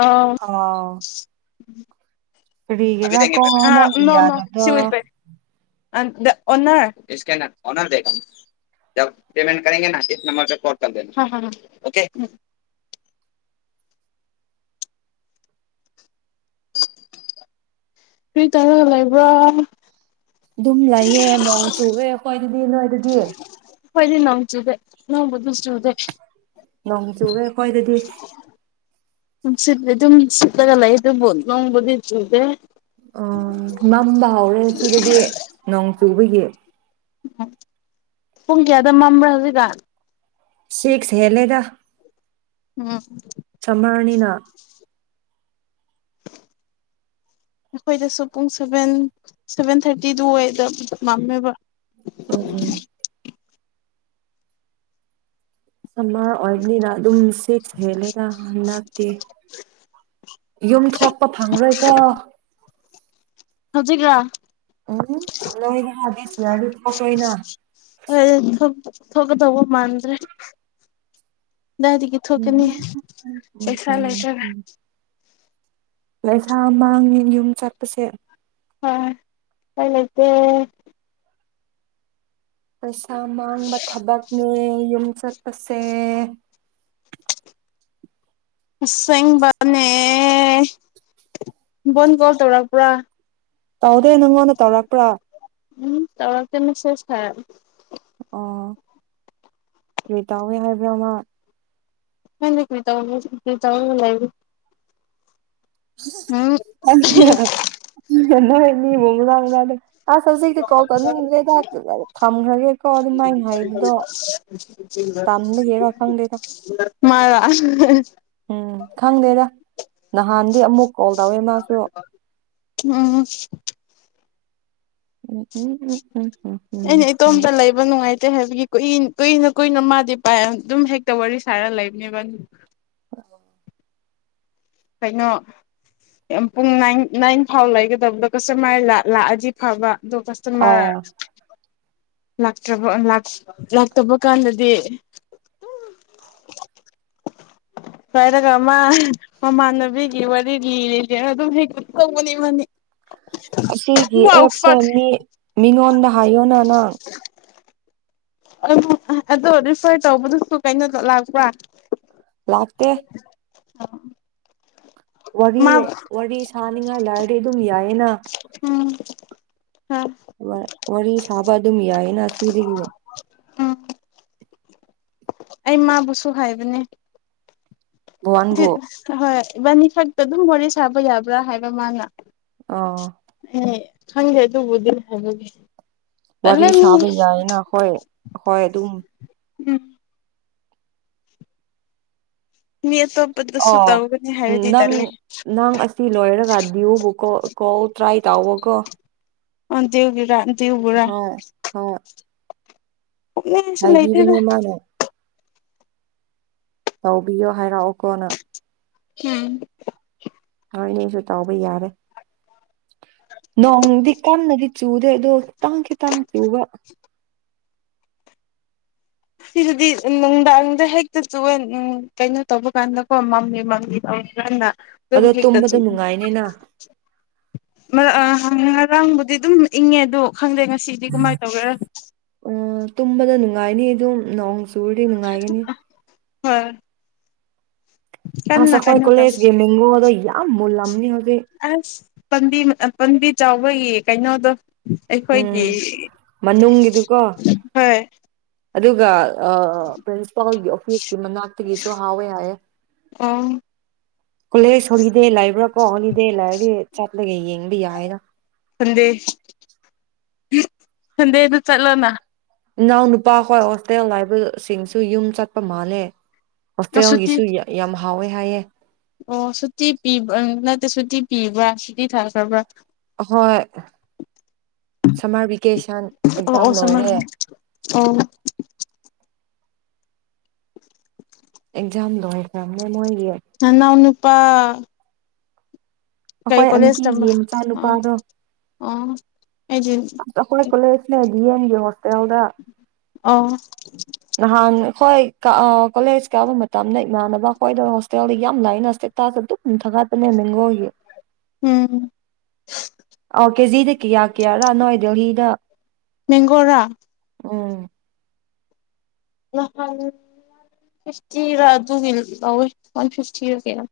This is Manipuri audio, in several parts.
ꯑꯥ ꯎꯝ ꯀꯔꯤꯒꯤꯔ ꯀꯣ ꯅꯪꯒꯤ ꯌꯥꯗꯕꯗꯣ [unintelligible] ꯀꯔꯤ ꯇꯧꯔ ꯂꯩꯕ꯭ꯔꯣ [unintelligible] ꯑꯗꯨꯗꯤꯌꯦ ꯐꯗꯤ ꯅꯣꯡ ꯆꯨꯗꯦ ꯅꯣꯡꯃꯆ ꯅꯣꯡ ꯆꯨꯔꯦ ꯀꯣꯏꯗꯗꯤ ꯅꯨꯡꯁꯤꯠ ꯑꯗꯨꯝ ꯁꯤꯠꯂꯒ ꯂꯩ ꯑꯗꯨꯕꯨ ꯅꯣꯡꯕꯨꯗꯤ ꯆꯨꯗꯦ ꯑꯣ ꯃꯝꯕ ꯍꯧꯥꯎꯔꯦ ꯁꯤꯗꯗꯤ ꯅꯣꯡ ꯀꯩꯕꯒꯤ ꯎ ꯄꯨꯡ ꯀꯌꯥꯗ ꯃꯝꯕ꯭ꯔꯥ ꯍꯧꯖꯤꯛꯀꯥꯟ ꯁꯤꯁ ꯍꯦꯂꯦꯗ ꯎꯝ ꯆꯧꯉꯥꯅꯤꯅ ꯑꯩꯈꯣꯏꯗꯁꯨ ꯄꯨꯡ ꯁꯚꯦꯟ ꯁꯚꯦꯟ ꯊꯥꯔꯇꯤꯗꯨ ꯑꯣꯏꯗ ꯃꯝꯃꯦꯕ ꯎꯝ ꯁꯝꯃꯔ ꯑꯣꯏꯕꯅꯤꯅ ꯑꯗꯨꯝ ꯁꯤꯠ ꯍꯦꯜꯂꯦꯗ ꯍꯟꯗꯛꯇꯤ ꯌꯨꯝ ꯊꯣꯛꯄ ꯐꯪꯔꯣꯏꯀꯣ ꯍꯧꯖꯤꯛꯔꯥ ꯎꯝ ꯂꯣꯏꯒꯦ ꯍꯥꯏꯗꯤ ꯊꯣꯛꯒ ꯇꯧꯕ ꯃꯥꯟꯗ꯭ꯔꯦ ꯀꯗꯥꯏꯗꯒꯤ ꯎꯝ ꯊꯣꯛꯀꯅꯤ ꯎꯝ ꯎꯝ ꯄꯩꯁꯥ ꯎꯝ ꯂꯩꯇꯔꯒ ꯎꯝ ꯄꯩꯁꯥ ꯃꯥꯡꯉꯦ ꯌꯨꯝ ꯆꯠꯄꯁꯦ ꯑꯥ ꯎꯄꯥꯏ ꯂꯩꯇꯦ ꯑꯁ ꯄꯩꯁꯥ ꯃꯥꯡꯕ ꯊꯕꯛꯅꯦ ꯌꯨꯝ ꯆꯠꯄꯁꯦ ꯑꯁꯦꯡꯕꯅꯦ ꯕꯣꯟ ꯀꯣꯜ ꯇꯧꯔꯛꯄ꯭ꯔꯥ ꯇꯧꯗꯦ ꯅꯪꯉꯣꯟꯗ ꯇꯧꯔꯛꯄ꯭ꯔꯥ ꯎꯝ ꯇꯧꯔꯛꯇꯦ ꯃꯦꯁꯦꯁ ꯊꯥꯔꯛꯑꯦ ꯑꯣ ꯀꯔꯤ ꯇꯧꯋꯦ ꯍꯥꯏꯕ꯭ꯔꯥ ꯃꯥ ꯈꯪꯗꯦ ꯀꯔꯤꯇꯧꯔꯤꯅꯣ ꯀ꯭ꯔꯤꯇꯧꯔ ꯂꯩ ꯎꯝ ꯑꯗꯨꯅ [unintelligible] ꯑꯁ ꯍꯧꯖꯤꯛꯛꯇꯤ ꯀꯣꯜ ꯊꯧꯅꯤꯡꯗ꯭ꯔꯦꯗ ꯊꯝꯈ꯭ꯔꯒꯦ ꯀꯣ ꯑꯗꯨꯃꯥꯏꯅ ꯍꯥꯏꯕꯗꯣ ꯇꯟꯕꯒꯤꯔ ꯈꯪꯗꯦꯗ ꯃꯥꯔꯣ ꯎꯝ ꯈꯪꯗꯦꯗ ꯅꯍꯥꯟꯗꯤ ꯑꯃꯨꯛ ꯀꯣꯜ ꯇꯧꯋꯦ ꯃꯥꯁꯨ ꯎꯝ [inaudible] ꯀꯦ ꯍꯥꯏꯕꯒꯤ ꯀꯨꯏ ꯀꯨꯏꯅ ꯀꯨꯏꯅ ꯃꯥꯗꯤ ꯄꯥꯏ ꯑꯗꯨꯝ ꯍꯦꯛꯇ ꯋꯥꯔꯤ ꯁꯥꯔ ꯂꯩꯕꯅꯦꯕ ꯀꯩꯅꯣ ꯌꯥꯝ ꯄꯨꯡ ꯅꯥꯏꯟ ꯅꯥꯏꯟ ꯐꯥꯎ ꯂꯩꯒꯗꯕꯗꯣ ꯀꯁꯇꯃꯔ ꯂꯥꯛꯑꯗꯤ ꯐꯕ ꯗꯣ ꯑꯣ ꯀꯁꯇꯃꯔ ꯂꯥꯛꯇ꯭ꯔꯕ ꯂꯥꯛꯇꯕ ꯀꯥꯟꯗꯗꯤ ꯍꯥꯏꯔꯒ ꯃꯥ ꯃꯃꯥꯟꯅꯕꯤꯒꯤ ꯋꯥꯔꯤ ꯂꯤꯔꯤꯅꯦꯅ ꯑꯗꯨꯝ ꯍꯦꯛ ꯇꯧꯕꯅꯤ ꯃꯥꯗꯤ ꯑꯁꯤꯒꯤ ꯋꯥꯎ ꯑꯦꯞꯁꯦ ꯐꯛ ꯃꯤ ꯃꯤꯉꯣꯟꯗ ꯍꯥꯏꯌꯣꯅ ꯅꯪ ꯑꯗꯨ ꯑꯗꯣ ꯔꯤꯐꯔ ꯇꯧꯕꯗꯨꯁꯨ ꯀꯩꯅꯣꯗ ꯂꯥꯛꯄ꯭ꯔꯥ ꯂꯥꯛꯇꯦ ꯑꯥ ꯋꯥꯔꯤ ꯋꯥꯔꯤ ꯁꯥꯅꯤꯡꯉꯥꯏ ꯂꯥꯏꯔꯗꯤ ꯑꯗꯨꯝ ꯌꯥꯏꯌꯦꯅ [inaudible] ꯋꯥ ꯋꯥꯔꯤ ꯁꯥꯕ ꯑꯗꯨꯝ ꯌꯥꯏꯌꯦꯅ ꯁꯤꯗꯩ ꯎꯝ ꯑꯩ ꯃꯥꯕꯨꯁꯨ ꯍꯥꯏꯕꯅꯦ ꯕꯋꯥꯟꯕꯨ ꯗꯤꯠ ꯍꯣꯏ ꯏꯕꯥꯅꯤ ꯐꯛꯇ ꯑꯗꯨꯝ ꯋꯥꯔꯤ ꯁꯥꯕ ꯌꯥꯕ꯭ꯔꯥ ꯍꯥꯏꯕ ꯃꯥꯅ ꯑꯥ ꯈꯪꯒꯦ ꯑꯗꯨꯕꯨꯗꯤ ꯍꯥꯏꯒꯅꯤ ꯋꯥꯔꯤ ꯁꯥꯕ ꯌꯥꯏꯅ ꯍꯣꯏ ꯍꯣꯏ ꯑꯗꯨꯝ ꯎꯝ ꯃꯤ ꯑꯇꯣꯞꯄꯗꯁꯨ ꯑꯣ ꯇꯧꯒꯅꯤ ꯍꯥꯏꯔꯗꯤ ꯅꯪ ꯇꯜꯂꯦ ꯅꯪ ꯑꯁꯤ ꯂꯣꯏꯔꯒ ꯗꯤꯌꯨꯕꯨ ꯀꯣ ꯀꯣꯟ ꯇ꯭ꯔꯥꯏ ꯇꯧꯑꯣꯀꯣ ꯑꯥꯗꯨꯒꯤꯔꯥ ꯇꯦꯕꯣꯔꯥ ꯍꯣꯏ ꯄꯨꯛꯅꯤꯡꯁꯨ ꯂꯩꯇꯦꯗ ꯍꯥꯏꯕꯤꯕꯅꯦ ꯃꯥꯅ ꯇꯧꯕꯤꯌꯣ ꯍꯥꯏꯔꯛꯑꯣꯀꯣꯅ ꯍꯝ ꯍꯥꯏꯅꯦꯁꯨ ꯇꯧꯕ ꯌꯥꯔꯦ ꯅꯣꯡꯗꯤ ꯀꯟꯅꯗꯤ ꯆꯨꯗꯦ ꯑꯗꯣ ꯈꯤꯇꯪ ꯈꯤꯇꯪ ꯆꯨꯕ ꯁꯤꯗꯨꯗꯤ ꯅꯨꯡꯗꯥꯡꯗ ꯍꯦꯛꯇ ꯆꯨꯑꯦ ꯎꯝ ꯀꯩꯅꯣ ꯇꯧꯕ ꯀꯥꯟꯗꯀꯣ ꯃꯝꯂꯤ ꯃꯝꯂꯤ ꯇꯧꯔꯀꯥꯟꯗ ꯑꯗꯣ ꯇꯨꯝꯕꯗ ꯒꯤ ꯅꯨꯡꯉꯥꯏꯅꯤꯅ ꯃ [unintelligible] ꯉꯔꯥꯡꯕꯨꯗꯤ ꯑꯗꯨꯝ ꯏꯪꯉꯦ ꯑꯗꯣ ꯈꯪꯗꯦ ꯉꯁꯤꯗꯤ ꯀꯃꯥꯏꯅ ꯇꯧꯒꯦꯔꯥ ꯀꯥꯏꯅꯤ ꯑꯗꯨꯝ ꯅꯣꯡ ꯇꯨꯔꯗꯤ ꯅꯨꯡꯉꯥꯏꯒꯅꯤ ꯍꯣꯏ ꯀꯟꯅ ꯑꯁ ꯑꯩꯈꯣꯏ ꯀꯩꯅꯣ ꯇꯧꯕꯅꯤ ꯀꯣꯂꯦꯖꯀꯤ ꯃꯤꯡꯒꯣ ꯗꯣ ꯌꯥꯝ ꯃꯨꯜꯂꯝꯅꯤ ꯍꯧꯖꯤꯛ ꯑꯁ ꯄꯥꯝꯕꯤ ꯄꯥꯝꯕꯤ ꯆꯥꯎꯕꯒꯤ ꯀꯩꯅꯣꯗꯣ ꯑꯩꯈꯣꯏꯒꯤ ꯎꯝ ꯃꯅꯨꯡꯒꯤꯗꯨꯀꯣ ꯍꯣꯏ ꯑꯗꯨꯒ ꯑ ꯄ꯭ꯔꯤꯟꯁꯤꯄꯥꯜꯒꯤ ꯑꯣꯐꯤꯁꯀꯤ ꯃꯅꯥꯛꯇꯒꯤꯁꯨ ꯍꯥꯎꯋꯦ ꯍꯥꯏꯌꯦ ꯑꯣ ꯀꯂꯦꯁꯗ ꯍꯧꯔꯤ ꯗꯦ ꯂꯥꯏꯕ꯭ꯔꯥ ꯀꯣꯍꯣꯂꯤꯗꯦ ꯂꯥꯩꯔꯗꯤ ꯆꯠ ꯂꯩꯒ ꯌꯦꯡꯕ ꯌꯥꯏꯗ ꯍꯟꯗꯦ ꯁꯟꯗꯦ ꯑꯗꯨ ꯆꯠꯂꯣꯅꯥ ꯏꯅꯥꯎ ꯅꯨꯄꯥꯈꯣꯏ ꯍꯣꯁꯇꯦꯜ ꯍꯥꯏꯕ ꯁꯤꯡꯁꯨ ꯌꯨꯝ ꯆꯠꯄ ꯃꯥꯜꯂꯦ ꯁꯨꯇꯤ ꯍꯣꯁꯇꯦꯜꯒꯤꯁꯨꯨ ꯌꯥꯝ ꯍꯥꯎꯋꯦ ꯍꯥꯏꯑꯦ ꯑꯣ ꯁꯨꯇꯤ ꯄꯤꯕ ꯅꯠꯇꯦ ꯁꯨꯇꯤ ꯄꯤꯕ꯭ꯔꯥ ꯁꯨꯇꯤ ꯊꯥꯈ꯭ꯔꯕ꯭ꯔꯥ ꯑꯍꯣꯏ ꯁꯝꯃꯔ ꯚꯦꯀꯦꯁꯟ ꯑꯣ ꯑꯦꯛꯖꯥꯝ ꯑꯣ ꯁꯝꯃꯔ ꯂꯣꯏꯔꯦ ꯑꯣ ꯑꯦꯛꯖꯥꯝ ꯂꯣꯢꯈ꯭ꯔꯝꯅꯦ ꯃꯣꯏ ꯅꯅꯥꯎ ꯅꯨꯞ ꯄꯥ ꯑꯩꯈꯣꯏ ꯑꯟꯇꯤꯒꯤ ꯃꯆꯥꯅꯨꯄꯥꯗꯣ ꯑ ꯑꯩꯒꯤ ꯑꯟ ꯇꯤ [unintelligible] ꯀꯂꯦꯖꯅꯦ ꯗꯤ ꯑꯦꯝꯒꯤ ꯍꯣꯁꯇ ꯇꯦꯜꯗ ꯑꯣ ꯅꯍꯥꯟ ꯑꯈꯣꯏ ꯀꯥ ꯀꯣꯂꯦꯖ ꯀꯥꯕ ꯃꯇꯝꯗ ꯏꯃꯅꯕ ꯈꯣꯏꯗꯣ ꯍꯣꯁꯇꯦꯜꯗ ꯌꯥꯝ ꯂꯥꯏꯟ ꯁ꯭ꯇꯦꯇꯁ ꯑꯗꯨꯝ ꯊꯥꯒꯠ ꯄꯅꯦ ꯃꯣꯢꯒꯤ ꯎꯝ ꯑꯧ ꯀꯦꯖꯤꯗ ꯀꯌꯥ ꯀꯌꯥ ꯔꯥ ꯅꯣꯏ ꯗꯦꯜꯂꯤꯗ ꯃꯦꯡꯒꯣꯔꯥ ꯎꯝ ꯐꯤꯐꯇꯤꯔ ꯑꯗꯨꯒꯤ ꯇꯧꯑꯦ ꯋꯥꯟ ꯐꯤꯐꯇꯤꯔ ꯀꯌꯥꯅꯣ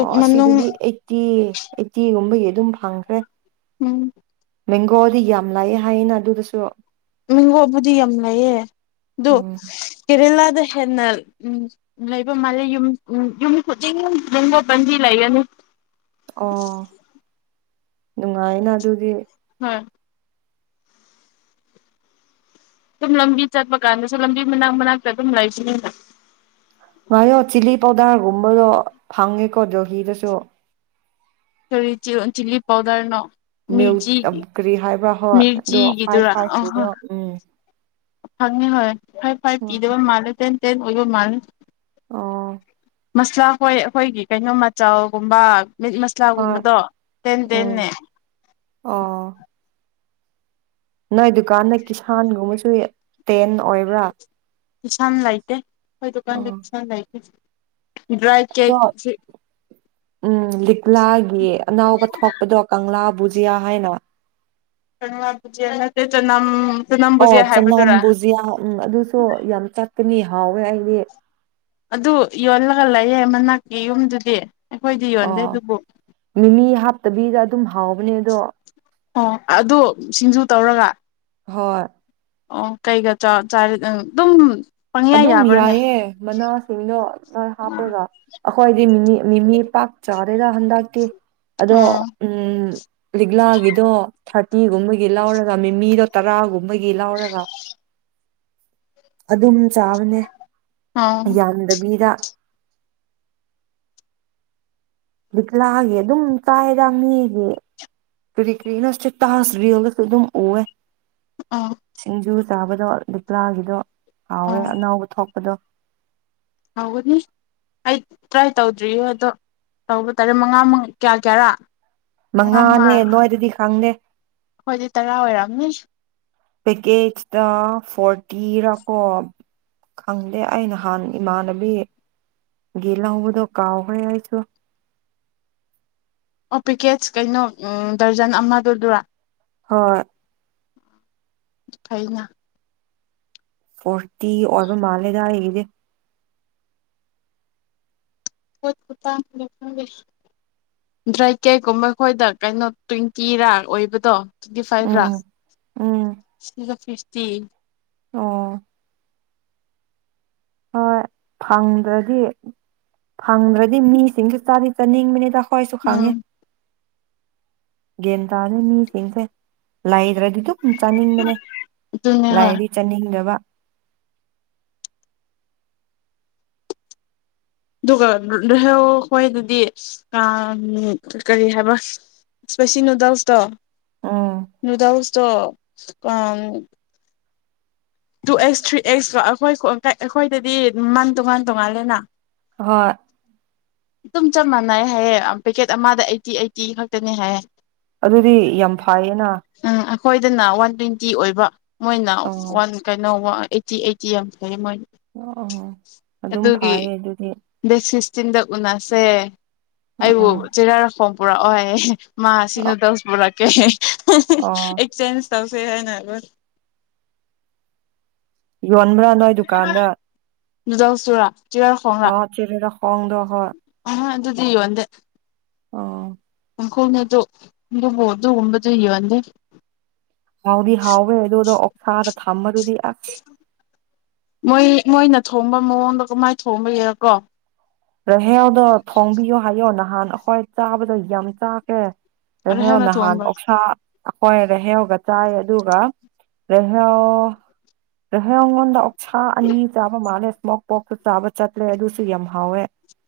ꯑꯣ ꯑꯁꯤꯗꯗꯤ ꯑꯩꯠꯇꯤ ꯑꯩꯠꯇꯤꯒꯨꯝꯕꯒꯤ ꯑꯗꯨꯝ ꯐꯪꯈ꯭ꯔꯦ ꯎꯝ ꯃꯦꯡꯒꯣꯗꯤ ꯌꯥꯝ ꯂꯥꯛꯑꯦ ꯍꯥꯏꯌꯦꯅ ꯑꯗꯨꯗꯁꯨ ꯃꯤꯡꯒꯣꯕꯨꯗꯤ ꯌꯥꯝ ꯂꯩꯌꯦ ꯑꯗꯨ ꯎꯝ ꯀꯦꯔꯦꯂꯥꯗ ꯍꯦꯟꯅ ꯎꯝ ꯂꯩꯕ ꯃꯥꯜꯂꯦ ꯌꯨꯝ ꯌꯨꯝ ꯈꯨꯗꯤꯡ ꯃꯦꯡꯒꯣ ꯄꯥꯝꯕꯤ ꯂꯩꯒꯅꯤ ꯑꯣ ꯅꯨꯡꯉꯥꯏꯅ ꯑꯗꯨꯗꯤ ꯎꯝ ꯑꯗꯨꯝ ꯂꯝꯕꯤ ꯆꯠꯄ ꯀꯥꯟꯗꯁꯨ ꯂꯝꯕꯤ ꯃꯅꯥꯛ ꯃꯅꯥꯛꯇ ꯑꯗꯨꯝ ꯂꯩꯁꯅꯤꯅ ꯉꯌꯣ ꯆꯤꯂꯤ ꯄꯥꯎꯗꯔ ꯨꯒꯨꯝꯕꯗꯣ ꯐꯪꯉꯦꯀꯣ ꯗꯦꯜꯍꯤꯗꯁꯨ ꯀꯔꯤ ꯆꯤꯜ ꯆꯤꯂꯤ ꯄꯥꯎꯗꯔꯅꯣ ꯃ꯭ꯌꯨ ꯇꯝ ꯃꯤꯔꯆꯤꯒꯤ ꯀꯔꯤ ꯍꯥꯏꯕ꯭ꯔꯥ ꯍꯣꯏ ꯑꯗꯣ ꯃꯤꯔꯆꯤꯒꯤꯗꯨꯔꯥ ꯐꯥꯏꯐ ꯐꯥꯏꯐ ꯀꯤꯗꯣ ꯎꯝ ꯊꯅꯤ ꯍꯣꯏ ꯐꯥꯏꯐ ꯐꯥꯏꯐ ꯑꯣ ꯀꯤꯗꯣ ꯃꯥꯂꯦ ꯇꯦꯟ ꯇꯦꯟ ꯑꯣꯏꯕ ꯃꯥꯜꯂꯦ ꯑꯣ ꯃꯁꯂꯥ ꯍꯣꯏ ꯑꯩꯈꯣꯏꯒꯤ ꯀꯩꯅꯣ ꯃꯆꯜꯒꯨꯝꯕ ꯃꯤꯠ ꯍꯣꯏ ꯃꯁꯂꯥꯒꯨꯝꯕꯗꯣ ꯇꯦꯟ ꯎꯝ ꯇꯦꯟꯅꯦ ꯑꯣ ꯅꯣꯏ ꯗꯨꯀꯥꯟꯗ ꯀꯤꯁꯥꯟꯒꯨꯝ ꯇꯨ ꯇꯦꯟ ꯑꯣꯏꯕ꯭ꯔꯥ ꯏꯁꯥꯅ ꯂꯩꯇꯦ ꯑꯈꯣꯏ ꯗꯨꯀꯥꯟꯗ ꯑꯣ ꯀꯤꯁꯟ ꯂꯩꯇꯦ ꯗ꯭ꯔꯥꯏ ꯀꯦꯛ ꯑꯗꯣ ꯎꯝ ꯂꯤꯛꯂꯥꯒꯤ ꯑꯅꯧꯕ ꯊꯣꯛꯄꯗꯣ ꯀꯪꯂꯥ ꯕꯨꯖꯤꯌꯥ ꯍꯥꯏꯅ ꯀꯪꯂꯥ ꯕꯨꯖꯤꯌꯥ ꯅꯠꯇꯦ ꯆꯅꯝ ꯆꯅꯝ ꯑꯣ ꯕꯨꯖꯤꯌꯥ ꯆꯅꯝ ꯍꯥꯏꯕꯗꯨꯔꯥ ꯕꯨꯖꯤꯌꯥ ꯎꯝ ꯑꯗꯨꯁꯨ ꯌꯥꯝ ꯆꯠꯀꯅꯤ ꯍꯥꯎꯋꯦ ꯑꯩꯗꯤ ꯑꯗꯨ ꯌꯣꯜꯂꯒ ꯂꯩꯌꯦ ꯃꯅꯥꯛꯀꯤ ꯌꯨꯝꯗꯨꯗꯤ ꯑꯩꯈꯣꯏꯗꯤ ꯌꯣꯟꯗꯦ ꯑꯣ ꯑꯗꯨꯕꯨ ꯃꯤꯃꯤ ꯍꯥꯞꯇꯕꯤꯗ ꯑꯗꯨꯝ ꯍꯥꯎꯕꯅꯦ ꯑꯗꯣ ꯑꯣ ꯑꯗꯨ ꯁꯤꯡꯖꯨ ꯇꯧꯔꯒ ꯍꯣꯏ ꯑꯣ ꯀꯩꯒꯥ ꯆꯥ ꯆꯥꯔꯤ ꯑꯗꯨꯝ ꯄꯪꯌꯥ ꯑꯗꯨꯝ ꯌꯥꯕ꯭ꯔꯥꯅꯦ ꯌꯥꯏꯌꯦ ꯃꯅꯥꯁꯤꯡꯗꯣ ꯈ꯭ꯔ ꯑꯣ ꯍꯥꯞꯄ꯭ꯔꯒ ꯑꯩꯈꯣꯏꯗꯤ ꯃꯤꯅꯤ ꯃꯤꯃꯤ ꯄꯥꯛ ꯆꯥꯗꯦꯗ ꯍꯟꯗꯛꯇꯤ ꯑꯗꯣ ꯑꯣ ꯎꯝ ꯂꯤꯛꯂꯥꯒꯤꯗꯣ ꯊꯔ ꯃꯤꯒꯨꯝꯕꯒꯤ ꯂꯧꯔꯒ ꯃꯤꯃꯤꯗꯣ ꯇꯔꯥꯒꯨꯝꯕꯒꯤ ꯂꯧꯎꯔꯒ ꯑꯗꯨꯝ ꯆꯥꯕꯅꯦ ꯌꯥꯝꯗꯕꯤꯗ ꯂꯤꯛꯂꯥꯒꯤ ꯑꯗꯨꯝ ꯆꯥꯏꯗ ꯃꯤꯒꯤ ꯀ꯭ꯔꯤ ꯀꯔꯤꯅꯣ ꯁꯇꯦꯇꯥꯁ ꯔꯤꯂꯗꯁꯨ ꯑꯗꯨꯝ ꯑꯨꯌꯦ ꯑꯣ ꯁꯤꯡꯖꯨ ꯆꯥꯕꯗꯣ ꯂꯤꯛꯂꯥꯒꯤꯗꯣ ꯍꯥꯎꯋꯦ ꯑꯣ ꯑꯅꯧꯕ ꯊꯣꯛꯄꯗꯣ ꯍꯥꯎꯒꯅꯤ ꯑꯩ ꯇ꯭ꯔꯥꯏ ꯇꯧꯗ꯭ꯔꯤꯌꯣ ꯑꯗꯣ ꯇꯧꯕ ꯇꯥꯔꯦ ꯃꯉꯥ ꯀꯌꯥ ꯀꯌꯥꯔꯥ ꯃꯉꯥ ꯃꯉꯥꯔ ꯃꯉꯥꯅꯦ ꯅꯣꯏꯗꯗꯤ ꯈꯪꯗꯦ ꯍꯣꯏꯗꯤ ꯇꯔꯥ ꯑꯣꯏꯔꯛꯑꯝꯅꯤ ꯄꯦꯛꯀꯦꯖꯇ ꯐꯣꯔꯇꯤꯔꯥꯀꯣ ꯈꯪꯗꯦ ꯑꯩ ꯅꯍꯥꯟ ꯏꯃꯥꯟꯅꯕꯤ ꯒꯤ ꯂꯧꯕꯗꯣ ꯀꯥꯎꯈ꯭ꯔꯦ ꯑꯩꯁꯨ ꯑꯣ ꯄꯦꯛꯀꯦꯠꯁ ꯀꯩꯅꯣ ꯎꯝ ꯗꯔꯖꯟ ꯑꯃꯗꯨꯗꯨꯔꯥ ꯍꯣꯏ ꯐꯩꯅ ꯍꯣꯏ ꯇꯤ ꯑꯣꯏꯕ ꯃꯥꯂꯦꯗ ꯑꯩꯒꯤꯗꯤ ꯄꯣꯠ ꯈꯨꯇꯥꯡꯁꯤꯒ ꯈꯪꯗꯦ ꯗ꯭ꯔꯥꯏ ꯀꯦꯒꯨꯝꯕ ꯑꯩꯈꯣꯏꯗ ꯀꯩꯅꯣ ꯇ꯭ꯋꯦꯟꯇꯤꯔꯥ ꯑꯣꯏꯕꯗꯣ ꯇ꯭ꯋꯦꯟꯗꯤ ꯐꯥꯏꯚꯔꯥ ꯎꯝ ꯎꯝ ꯁꯤꯡꯒ ꯐꯤꯁ ꯇꯤ ꯑꯣ ꯍꯣꯏ ꯐꯪꯗ꯭ꯔꯗꯤ ꯐꯪꯗ꯭ꯔꯗꯤ ꯃꯤꯁꯤꯡꯁ ꯆꯥꯗꯤ ꯆꯥꯅꯤꯡꯕꯅꯤꯗ ꯍꯣꯏꯁꯨ ꯈꯥꯡꯉꯤ ꯎꯝ ꯒꯦꯟꯇꯥꯗꯦ ꯃꯤꯁꯤꯡꯁꯦ ꯂꯥꯏꯗ꯭ꯔꯗꯤ ꯑꯗꯨꯝ ꯆꯥꯅꯤꯡꯕꯅꯦ ꯑꯗꯨꯅꯦ ꯍꯣꯏ ꯂꯥꯏꯔꯗꯤ ꯆꯥꯅꯤꯡꯗꯕ ꯑꯗꯨꯒ ꯔꯍ ꯍꯣꯏꯗꯗꯤ ꯑꯥ ꯀꯔꯤ ꯍꯥꯏꯕ ꯏꯁꯄꯦꯁꯤ ꯅꯨꯗꯜꯁꯇꯣ ꯎꯝ ꯅꯨꯗꯜꯁꯇꯣ ꯇꯨ ꯑꯦꯛꯁ ꯊ꯭ꯔꯤ ꯑꯦꯛꯁ ꯀꯣ ꯑꯩꯈꯣꯏ ꯑꯩꯈꯣꯏꯗꯗꯤ ꯃꯟ ꯇꯣꯉꯥꯟ ꯇꯣꯉꯥꯜꯂꯦꯅ ꯍꯣꯏ ꯑꯗꯨꯝ ꯆꯞ ꯃꯥꯟꯅꯩ ꯍꯥꯏꯌꯦ ꯄꯦꯀꯦꯠ ꯑꯃꯗ ꯑꯩꯠꯇꯤ ꯑꯩꯠꯇꯤ ꯈꯛꯇꯅꯤ ꯍꯥꯏꯌꯦ ꯑꯗꯨꯗꯤ ꯌꯥꯝ ꯐꯩꯌꯦꯅ ꯁꯣꯏꯗꯅ ꯂꯥꯛꯑꯣ ꯋꯥꯟ ꯇ꯭ꯋꯦꯟꯇꯤ ꯑꯣꯏꯕ ꯃꯣꯏꯅ ꯑꯣ ꯋꯥꯟ ꯀꯩꯅꯣ ꯋꯥ ꯑꯩꯇꯤ ꯑꯩꯇꯤ ꯑ ꯀꯩꯗꯣꯉꯩ ꯑꯣ ꯑꯗꯨꯝ ꯑꯗꯨꯒꯤ ꯐꯩꯌꯦ ꯑꯗꯨꯗꯤ ꯗꯦꯠ ꯁꯤꯁ ꯆꯤꯟꯗ ꯎꯅꯁꯦ ꯑꯣꯕꯨ ꯑꯥ ꯆꯤꯔꯥꯈꯣꯡ ꯄꯨꯔꯥ ꯑꯣꯏ ꯃꯥꯁꯤꯒ ꯑꯣ ꯗꯁ ꯕꯥꯍꯠ ꯀꯦ ꯍ ꯍ ꯍ ꯑꯣ ꯑꯦꯁꯆꯦꯟꯖ ꯇꯧ ꯁ ꯍꯥꯏꯅꯕ ꯌꯣꯟꯕ꯭ꯔꯥ ꯅꯣꯏ ꯗꯨꯀꯥꯟꯗ ꯅꯨꯗ꯭ꯟꯁ ꯆꯨꯔꯥ ꯆꯤꯔꯔ ꯈꯣꯡ꯭ꯔꯥ ꯍꯥꯎ ꯆꯦꯔꯦꯔꯥ ꯈꯣꯡꯗꯣ ꯍꯣꯏ ꯑ ꯑꯗꯨꯗꯤ ꯌꯣꯟꯗꯦ ꯑꯣ ꯀꯥꯡꯈꯣꯅ ꯑꯗꯨ ꯑꯗꯨꯕꯨ ꯑꯗꯨꯒꯨꯝꯕꯗꯨ ꯌꯣꯟꯗꯦ ꯍꯥꯎꯗꯤ ꯍꯥꯎꯋꯦ ꯑꯗꯨ ꯑꯗꯨꯗꯣ ꯑꯣꯁꯥꯗ ꯊꯝꯃꯗꯨꯗꯤ ꯑꯁ ꯃꯣꯏ ꯃꯣꯏꯅ ꯊꯣꯡꯕ ꯃꯑꯣꯡꯗ ꯀꯃꯥꯏꯅ ꯊꯣꯡꯕ ꯌꯥꯔꯀꯣ ꯑ [inaudible] ꯍꯦꯜꯗꯣ ꯊꯣꯡꯕꯤꯌꯣ ꯍꯥꯏꯌꯣ ꯅꯪ ꯅꯍꯥꯟ ꯑꯈꯣꯏ ꯆꯥꯕꯗꯣ ꯌꯥꯝ ꯆꯥꯈꯦ ꯔ ꯍꯦ ꯑꯔꯍꯦꯜꯅ ꯅꯍꯥꯟ ꯊꯣꯡꯕ ꯑꯣꯛꯁꯥ ꯑꯩꯈꯣꯏ ꯔꯥꯍꯦꯜꯒ ꯆꯥꯏ ꯑꯗꯨꯒ ꯔꯍꯦꯜ ꯔꯍꯧ ꯑꯩꯉꯣꯟꯗ ꯑꯣꯞꯁꯥ ꯑꯅꯤ ꯆꯥꯕ ꯃꯥꯜꯂꯦ ꯏꯁꯃꯣꯛ ꯄꯣꯛꯁꯨ ꯆꯥꯕ ꯆꯠꯇꯂ꯭ꯦ ꯑꯗꯨꯁꯨ ꯌꯥꯝ ꯍꯥꯎꯋꯦ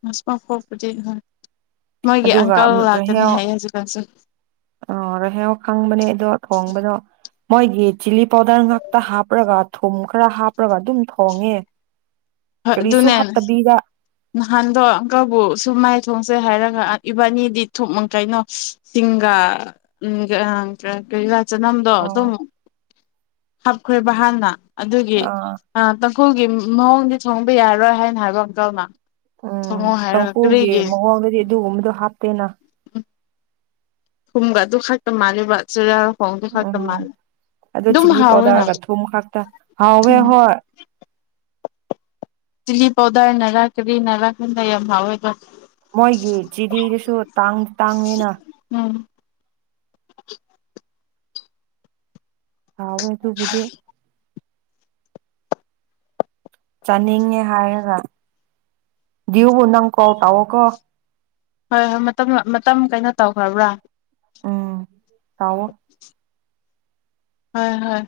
ꯃꯁꯃꯛ ꯄꯣꯛꯄꯗꯤ ꯍꯣꯏ ꯃꯣꯏꯒꯤ ꯑꯗꯨꯒ ꯑꯪꯀꯜ ꯔꯍꯌꯥ ꯂꯥꯛꯀꯅꯤ ꯍꯥꯏꯌꯦ ꯍꯧꯖꯤꯛꯀꯥꯟꯁꯦ ꯑꯥ ꯔꯍꯌꯥꯎ ꯈꯪꯕꯅꯦ ꯑꯗꯣ ꯊꯣꯡꯕꯗꯣ ꯃꯣꯏꯒꯤ ꯆꯤꯂꯤ ꯄꯥꯎꯗꯔ ꯉꯥꯛꯇ ꯍꯥꯞꯔꯒ ꯊꯨꯝ ꯈꯔ ꯍꯥꯞꯔꯒ ꯑꯗꯨꯝ ꯊꯣꯡꯉꯦ ꯍꯣꯏ ꯀꯔꯤꯁꯨ ꯑꯗꯨꯅꯦ ꯍꯥꯞꯇꯕꯤꯗ ꯅꯍꯥꯟ ꯑꯗꯣ ꯑꯪꯀꯜꯕꯨ ꯁꯨꯝꯃꯥꯏ ꯊꯣꯡꯁꯦ ꯍꯥꯏꯔꯒ ꯏꯕꯥꯅꯤꯗꯤ ꯊꯨꯝ ꯀꯩꯅꯣ ꯆꯤꯡꯒ ꯎꯝ [unintelligible] ꯆꯅꯝꯗꯣ ꯑꯥ ꯑꯗꯨꯝ ꯍꯥꯞꯈ꯭ꯔꯦꯕ ꯍꯥꯟꯅ ꯑꯗꯨꯒꯤ ꯑꯥ ꯑꯥꯇꯪ [inaudible] ꯃꯑꯣꯡꯗꯤ ꯊꯣꯡꯕ ꯌꯥꯔꯔꯣꯏ ꯍꯥꯏꯅ ꯍꯥꯏꯕ ꯑꯪꯀꯜꯅ ꯎꯝ ꯊꯣꯡꯉꯣ ꯍꯥꯏꯔꯒ ꯇꯥꯡꯈꯨꯜꯒꯤ ꯀꯔꯤꯒꯤ ꯃꯑꯣꯡꯗꯗꯤ ꯑꯗꯨꯒꯨꯝꯕꯗꯣ ꯍꯥꯞ__ ꯇꯦꯟꯅ ꯊꯨꯝꯒ ꯑꯗꯨꯈꯛꯇ ꯃꯥꯜꯂꯦꯕ ꯆꯦꯔꯥ__ ꯎꯝ ꯑꯗꯨ ꯆꯤꯂꯤ ꯍꯥꯎꯋꯦꯅ ꯄꯥꯎꯗꯔꯒ ꯊꯨꯝ ꯈꯛꯇ ꯍꯥꯎꯋꯦ ꯎꯝ ꯍꯣꯏ ꯆꯤꯂꯤ ꯄꯥꯎꯗꯔ ꯅꯒꯥ ꯆꯤꯂꯤ ꯅꯒꯥ ꯈꯟꯕ ꯌꯥꯝ ꯍꯥꯎꯑꯦꯕ ꯃꯣꯏꯒꯤ ꯆꯤꯂꯤꯗꯨꯁꯨ ꯇꯥꯡ ꯇꯥꯡꯉꯤꯅ ꯎꯝ ꯍꯥꯎꯋꯦ ꯑꯗꯨꯨꯕꯨꯗꯤ ꯆꯥꯅꯤꯡꯉꯦ ꯍꯥꯏꯔꯒ [inaudible] ꯅꯪ ꯀꯣꯜ ꯇꯥꯎꯑꯣꯀꯣ ꯍꯣꯏ ꯍꯣꯏ ꯃꯇꯝ ꯃꯇꯝ ꯀꯩꯅꯣ ꯇꯧꯈ꯭ꯔꯕ꯭ꯔꯥ ꯎꯝ [unintelligible] ꯍꯥꯏ ꯍꯥꯏ